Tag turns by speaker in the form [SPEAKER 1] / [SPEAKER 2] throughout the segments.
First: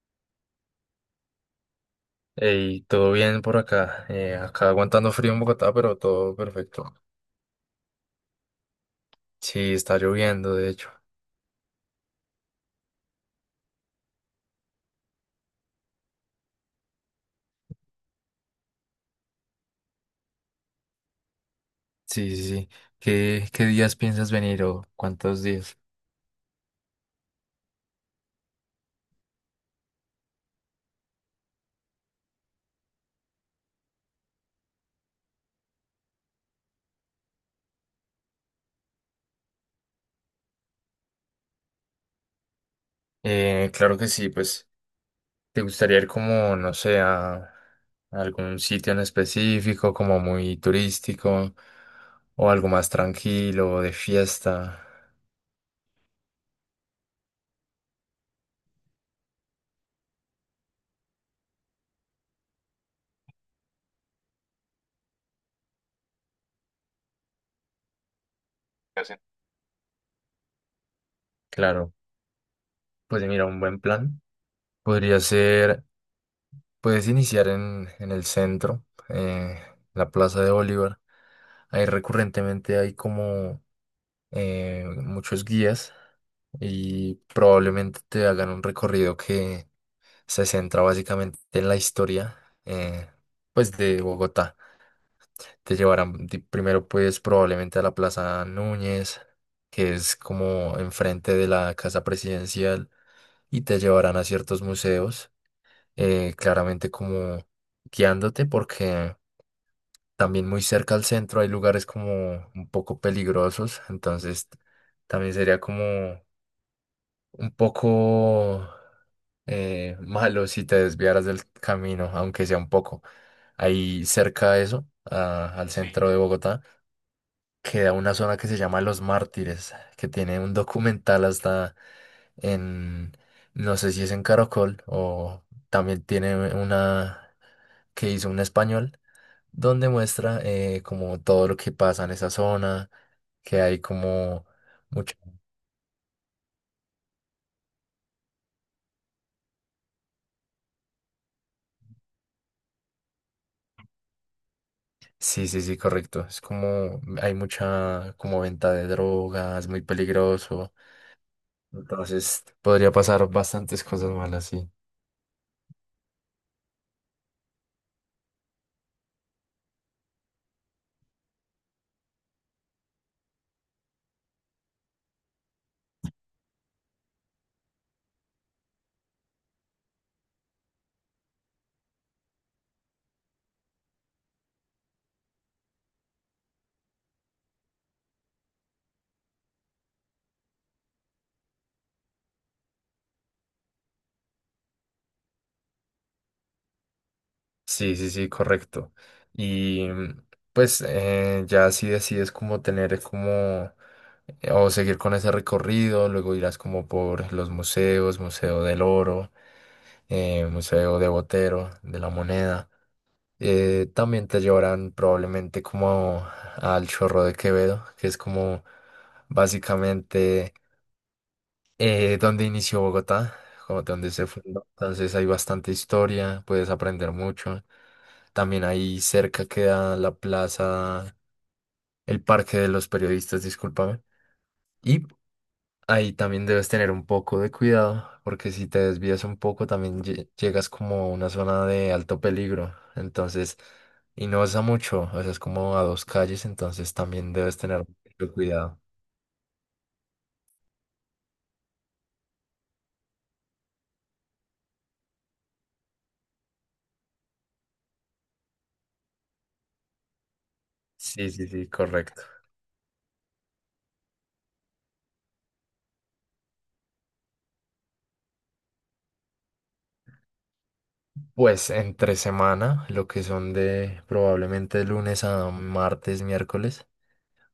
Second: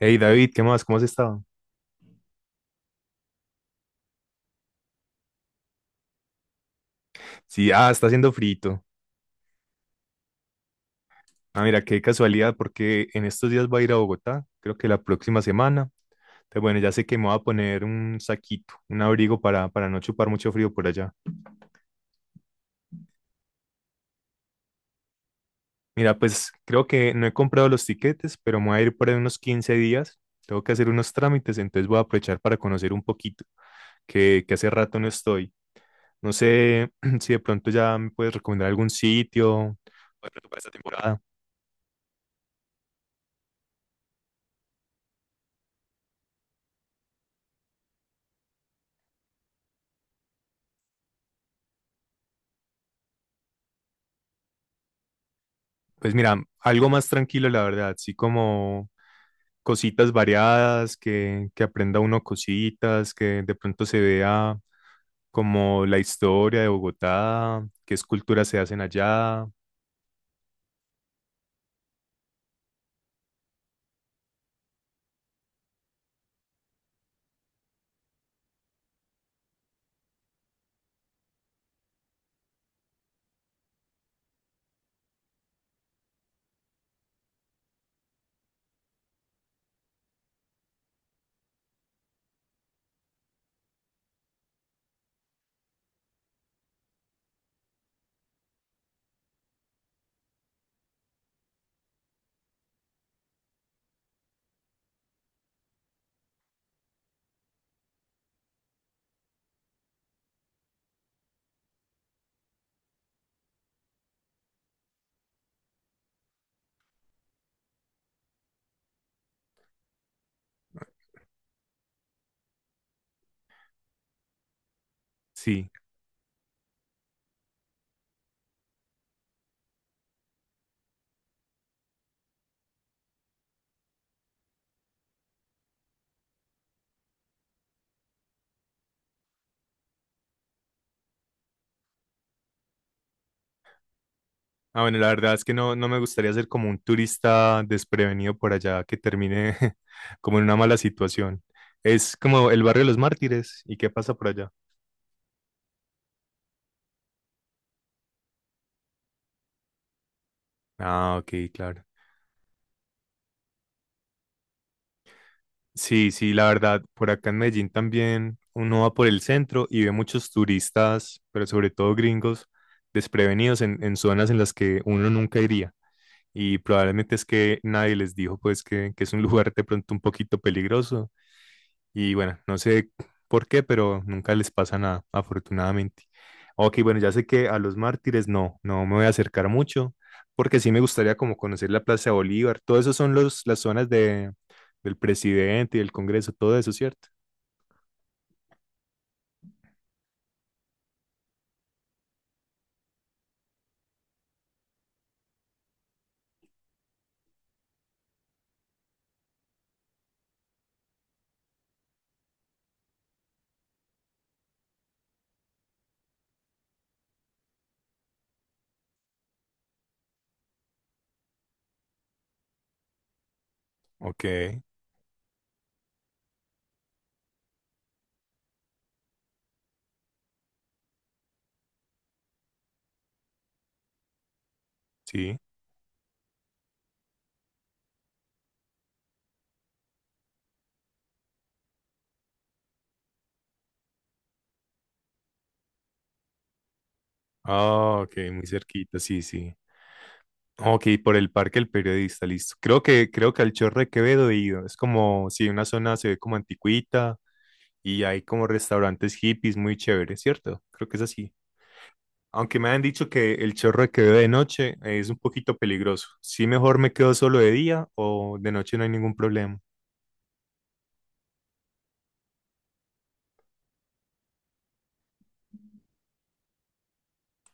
[SPEAKER 1] Hey David, ¿qué más? ¿Cómo has estado?
[SPEAKER 2] Y todo bien por acá. Acá aguantando frío en Bogotá, pero todo perfecto.
[SPEAKER 1] Sí, ah, está haciendo frito.
[SPEAKER 2] Sí, está lloviendo, de hecho.
[SPEAKER 1] Ah, mira, qué casualidad, porque en estos días voy a ir a Bogotá, creo que la próxima semana. Entonces, bueno, ya sé que me voy a poner un saquito, un abrigo para no chupar mucho frío por allá.
[SPEAKER 2] Sí, sí, sí. ¿Qué días piensas venir o cuántos días?
[SPEAKER 1] Mira, pues creo que no he comprado los tiquetes, pero me voy a ir por ahí unos 15 días. Tengo que hacer unos trámites, entonces voy a aprovechar para conocer un poquito, que hace rato no estoy. No sé si de pronto ya me puedes recomendar algún sitio, o de pronto para esta temporada.
[SPEAKER 2] Claro que sí, pues, ¿te gustaría ir como, no sé, a algún sitio en específico, como muy turístico, o algo más tranquilo, de fiesta?
[SPEAKER 1] Pues mira, algo más tranquilo, la verdad, sí como cositas variadas, que aprenda uno cositas, que de pronto se vea como la historia de Bogotá, qué esculturas se hacen
[SPEAKER 2] ¿Qué hacen?
[SPEAKER 1] allá,
[SPEAKER 2] Claro, pues mira, un buen plan podría ser, puedes iniciar en el centro, eh, la Plaza de Bolívar. Ahí recurrentemente hay como muchos guías y probablemente te hagan un recorrido que se centra básicamente en la historia eh, pues de Bogotá. Te llevarán primero pues probablemente a la Plaza Núñez, que es como enfrente de la Casa Presidencial y te llevarán a ciertos museos, claramente como guiándote porque también muy cerca al centro hay lugares como un poco peligrosos, entonces también sería como un poco malo si te desviaras del camino, aunque sea un poco. Ahí cerca de eso, al
[SPEAKER 1] sí.
[SPEAKER 2] Sí. centro de Bogotá, queda una zona que se llama Los Mártires, que tiene un documental hasta en, no sé si es en Caracol o también tiene una que hizo un español donde muestra como todo lo que pasa en esa zona, que hay como
[SPEAKER 1] Ah, bueno, la
[SPEAKER 2] mucha...
[SPEAKER 1] verdad es que no, no me gustaría ser como un turista desprevenido por allá que termine como en una mala situación. Es como el barrio de los mártires, ¿y qué pasa por allá?
[SPEAKER 2] Sí, sí, sí, correcto. Es como hay mucha como venta de drogas, muy peligroso.
[SPEAKER 1] Ah, ok, claro.
[SPEAKER 2] Entonces podría pasar bastantes cosas malas, sí.
[SPEAKER 1] Sí, sí, la verdad, por acá en Medellín también uno va por el centro y ve muchos turistas, pero sobre todo gringos, desprevenidos en zonas en las que uno nunca iría. Y probablemente es que nadie les dijo pues que es un lugar de pronto un poquito peligroso y bueno, no sé por qué, pero nunca les pasa nada, afortunadamente. Ok, bueno, ya sé que a los mártires no, no me voy a acercar mucho, porque sí me gustaría como conocer la Plaza de Bolívar. Todo eso son las zonas del presidente y del Congreso, todo eso, ¿cierto?
[SPEAKER 2] Sí, sí, sí, correcto. Y pues ya si decides como tener como o seguir con ese recorrido, luego irás como por los museos, Museo del Oro, Museo de Botero, de la Moneda. También te llevarán probablemente como al Chorro de Quevedo, que es como básicamente donde inició Bogotá, como donde
[SPEAKER 1] Ok,
[SPEAKER 2] se fundó. Entonces hay bastante historia, puedes aprender mucho. También ahí cerca queda la plaza, el Parque de los Periodistas, discúlpame. Y
[SPEAKER 1] sí.
[SPEAKER 2] ahí también debes tener un poco de cuidado, porque si te desvías un poco también llegas como a una zona de alto peligro. Entonces, y no es a mucho, o sea, es como a dos calles, entonces también debes tener
[SPEAKER 1] Ah, ok,
[SPEAKER 2] mucho
[SPEAKER 1] muy
[SPEAKER 2] cuidado.
[SPEAKER 1] cerquita, sí, sí. Ok, por el Parque del Periodista, listo. Creo que al Chorro de Quevedo he ido. Es como, si una zona se ve como anticuita y hay como restaurantes hippies muy chéveres, ¿cierto? Creo que es
[SPEAKER 2] Sí,
[SPEAKER 1] así.
[SPEAKER 2] sí, sí, correcto.
[SPEAKER 1] Aunque me han dicho que el Chorro de Quevedo de noche es un poquito peligroso. Sí, mejor me quedo solo de día o de noche no hay ningún problema.
[SPEAKER 2] Pues entre semana, lo que son de probablemente lunes a martes, miércoles,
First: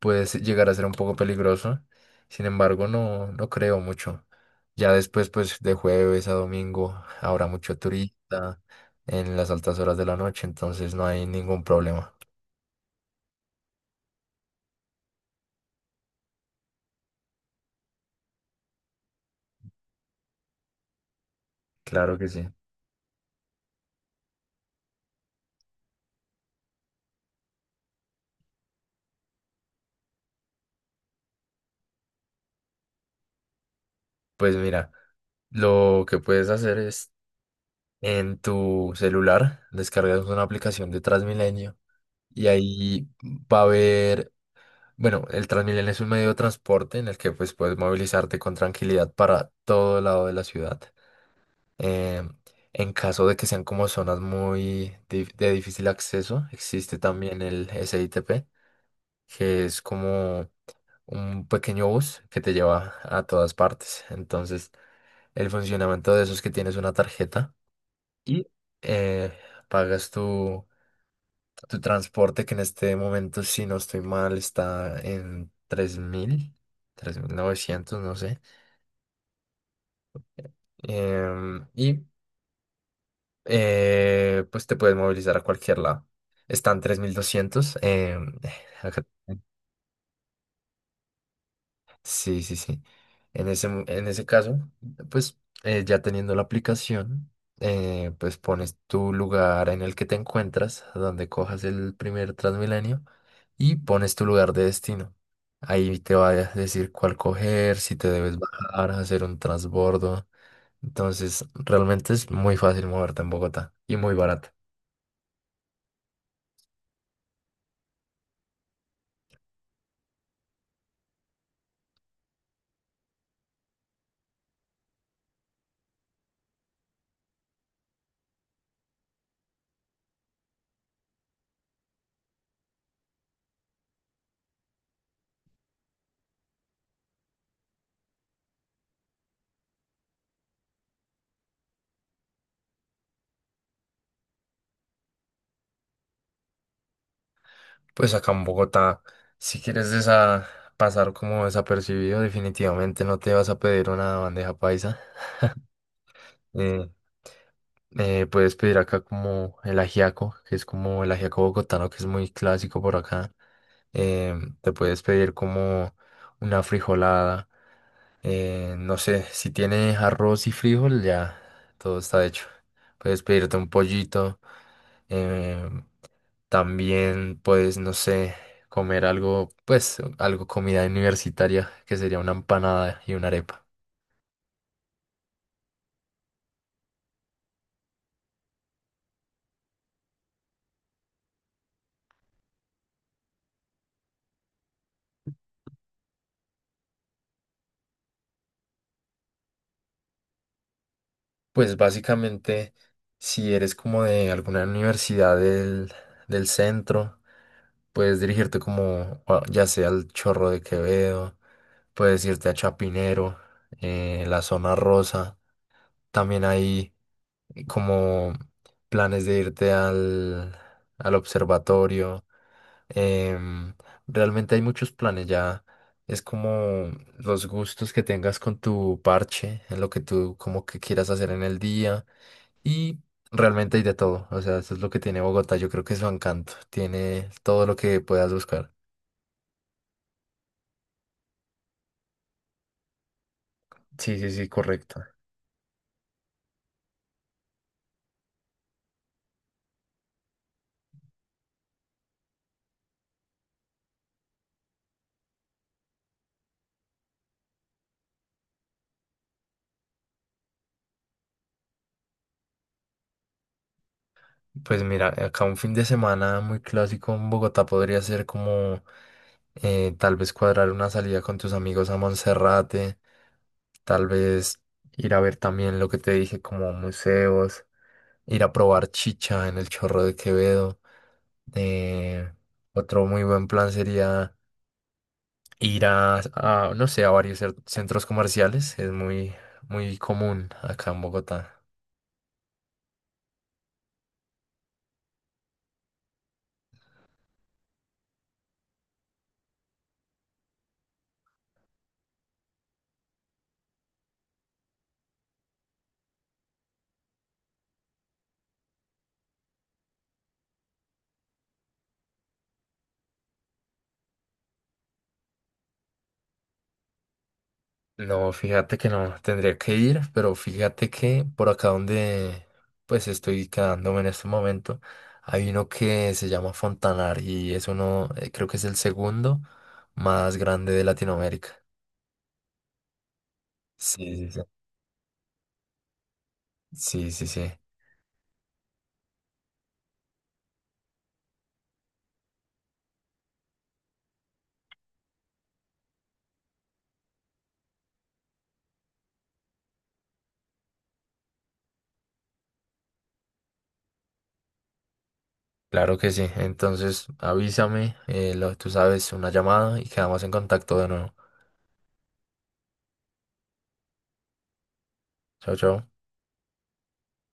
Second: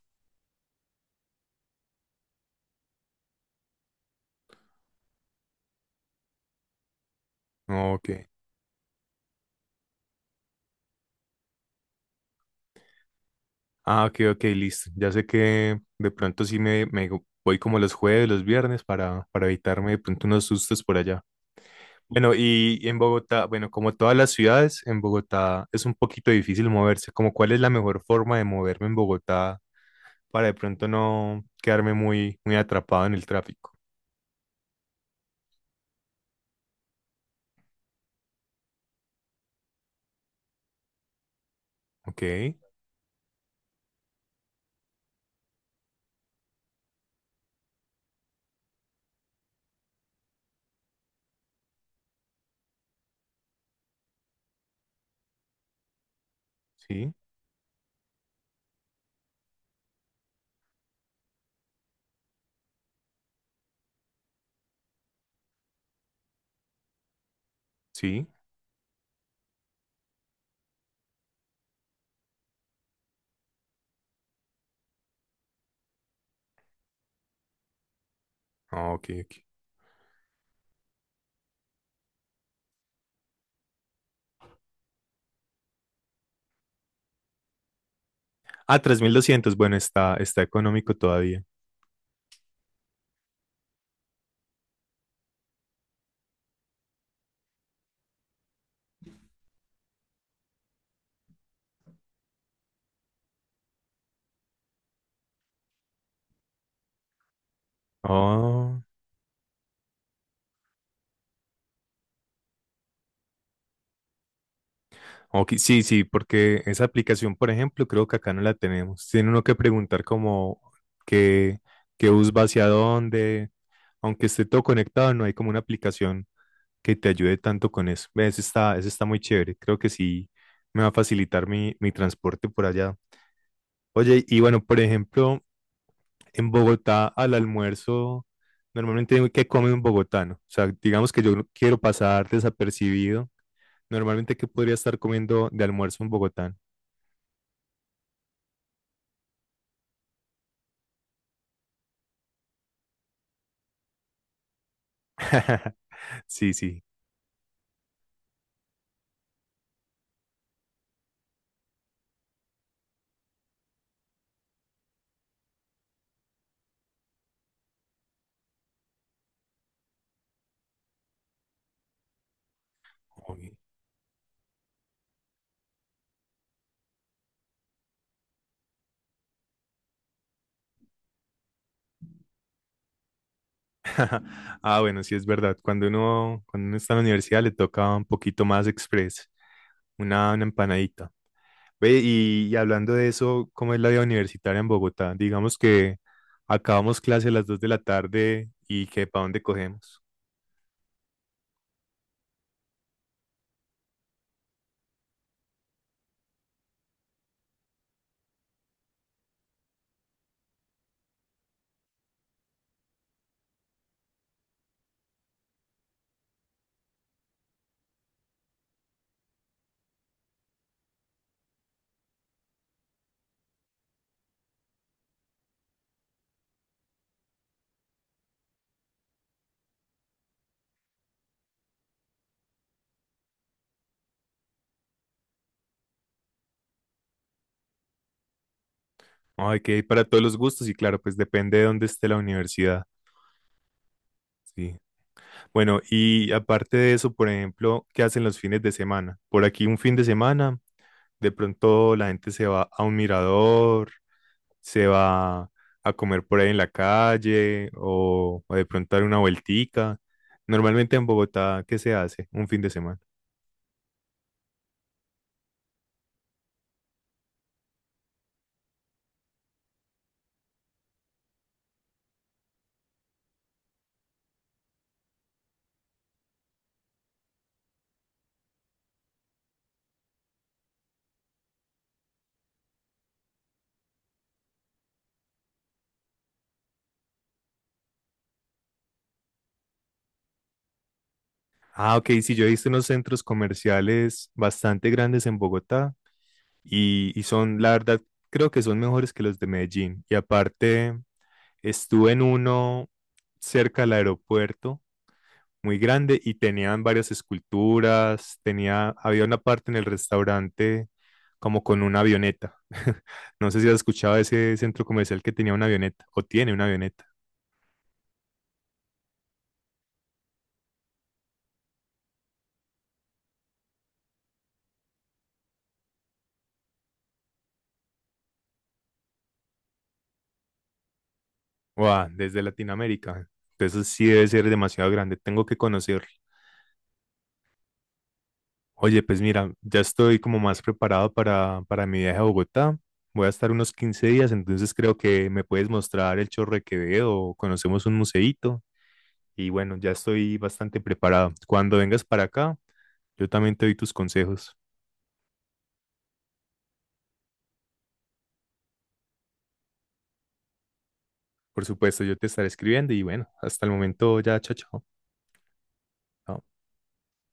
[SPEAKER 2] puede llegar a ser un poco peligroso. Sin embargo, no creo mucho. Ya después, pues de jueves a domingo, habrá mucho
[SPEAKER 1] Ok.
[SPEAKER 2] turista en las altas horas de la noche, entonces no hay ningún problema.
[SPEAKER 1] Ah, ok, ok, listo. Ya sé que de pronto sí me voy como los jueves, los viernes para evitarme de pronto unos sustos por allá.
[SPEAKER 2] Claro que
[SPEAKER 1] Bueno,
[SPEAKER 2] sí.
[SPEAKER 1] y en Bogotá, bueno, como todas las ciudades, en Bogotá es un poquito difícil moverse. Como cuál es la mejor forma de moverme en Bogotá para de pronto no quedarme muy, muy atrapado en el tráfico.
[SPEAKER 2] Pues mira, lo que puedes hacer es en tu celular, descargas una aplicación de Transmilenio
[SPEAKER 1] Ok,
[SPEAKER 2] y ahí va a haber, bueno, el Transmilenio es un medio de transporte en el que pues puedes movilizarte con tranquilidad para todo lado de la ciudad. Eh, en caso de que sean como zonas muy de difícil acceso, existe
[SPEAKER 1] sí,
[SPEAKER 2] también el SITP, que es como un pequeño bus que te lleva a todas partes. Entonces, el funcionamiento de eso es que tienes una tarjeta
[SPEAKER 1] sí.
[SPEAKER 2] y eh, pagas tu transporte, que en este momento, si no estoy mal, está en 3900 no sé.
[SPEAKER 1] Ah, ok, ok.
[SPEAKER 2] Y pues te puedes movilizar a cualquier lado. Están 3200.
[SPEAKER 1] Ah,
[SPEAKER 2] Acá-
[SPEAKER 1] 3200, bueno, está, está económico todavía.
[SPEAKER 2] sí, sí, sí. En ese, en ese caso, pues ya teniendo la aplicación, pues pones tu lugar en el que te encuentras, donde cojas el primer Transmilenio y pones tu lugar de destino. Ahí te va a decir cuál coger, si te debes
[SPEAKER 1] Oh,
[SPEAKER 2] bajar, hacer un transbordo. Entonces, realmente es muy fácil moverte en Bogotá y muy barato.
[SPEAKER 1] ok, sí, sí, porque esa aplicación, por ejemplo, creo que acá no la tenemos. Tiene uno que preguntar como qué, qué bus va hacia dónde. Aunque esté todo conectado, no hay como una aplicación que te ayude tanto con eso. Ve, ese está, ese está muy chévere. Creo que sí me va a facilitar mi transporte por allá. Oye, y bueno, por ejemplo, en Bogotá al almuerzo, normalmente, ¿qué come un bogotano? O sea, digamos que yo no quiero pasar desapercibido. Normalmente, ¿qué podría estar comiendo de almuerzo un bogotano?
[SPEAKER 2] Pues acá en Bogotá, si quieres pasar como desapercibido, definitivamente no te vas a pedir una bandeja paisa.
[SPEAKER 1] Sí, sí.
[SPEAKER 2] Eh, Puedes pedir acá como el ajiaco, que es como el ajiaco bogotano, que es muy clásico por acá. Eh, Te puedes pedir como una frijolada. No sé, si tienes arroz y frijol, ya todo está hecho. Puedes
[SPEAKER 1] Uy.
[SPEAKER 2] pedirte un pollito. eh, También, puedes no sé, comer algo, pues, algo comida universitaria, que sería una empanada y una arepa.
[SPEAKER 1] Ah, bueno, sí es verdad. Cuando uno está en la universidad le toca un poquito más express, una empanadita. Ve, y hablando de eso, ¿cómo es la vida universitaria en Bogotá? Digamos que acabamos clase a las 2 de la tarde y que para dónde cogemos.
[SPEAKER 2] Pues básicamente, si eres como de alguna universidad del centro, puedes dirigirte como, o ya sea al Chorro de Quevedo, puedes irte a Chapinero, la zona rosa. También hay como planes de irte al observatorio. Em, Realmente hay muchos planes, ya es como los gustos que tengas con tu parche, en lo que tú como que quieras hacer en el día y realmente hay de todo, o sea, eso es lo que tiene Bogotá, yo creo que es su encanto, tiene todo lo que puedas buscar.
[SPEAKER 1] Ay, que hay para todos los gustos y claro, pues depende de dónde esté la universidad.
[SPEAKER 2] Sí, sí, sí,
[SPEAKER 1] Sí.
[SPEAKER 2] correcto.
[SPEAKER 1] Bueno, y aparte de eso, por ejemplo, ¿qué hacen los fines de semana? Por aquí un fin de semana, de pronto la gente se va a un mirador, se va a comer por ahí en la calle o de pronto dar una vueltica. Normalmente en Bogotá, ¿qué se hace un fin de semana?
[SPEAKER 2] Pues mira, acá un fin de semana muy clásico en Bogotá podría ser como tal vez cuadrar una salida con tus amigos a Monserrate, tal vez ir a ver también lo que te dije como museos, ir a probar chicha en el Chorro de Quevedo. eh, Otro muy buen plan sería ir no sé, a varios centros comerciales, es muy, muy común acá en Bogotá.
[SPEAKER 1] Ah, ok, sí, yo he visto unos centros comerciales bastante grandes en Bogotá y son, la verdad, creo que son mejores que los de Medellín. Y aparte, estuve en uno cerca del aeropuerto, muy grande, y tenían varias esculturas, tenía, había una parte en el restaurante como con una avioneta. No sé si has escuchado de ese centro comercial que tenía una avioneta o tiene una avioneta.
[SPEAKER 2] No, fíjate que no, tendría que ir, pero fíjate que por acá donde pues estoy quedándome en este momento, hay uno que se llama Fontanar y es uno, creo que es el segundo más grande de Latinoamérica.
[SPEAKER 1] Wow, desde Latinoamérica. Entonces
[SPEAKER 2] Sí,
[SPEAKER 1] sí debe
[SPEAKER 2] sí, sí.
[SPEAKER 1] ser demasiado grande, tengo que conocerlo.
[SPEAKER 2] Sí, sí, sí.
[SPEAKER 1] Oye, pues mira, ya estoy como más preparado para mi viaje a Bogotá. Voy a estar unos 15 días, entonces creo que me puedes mostrar el Chorro de Quevedo o conocemos un museíto. Y bueno, ya estoy bastante preparado. Cuando vengas para acá, yo también te doy tus consejos.
[SPEAKER 2] Claro que sí. Entonces avísame, lo, tú sabes, una llamada y quedamos en contacto de nuevo.
[SPEAKER 1] Por supuesto, yo te estaré escribiendo y bueno, hasta el momento ya, chao,
[SPEAKER 2] Chao, chao.
[SPEAKER 1] chao.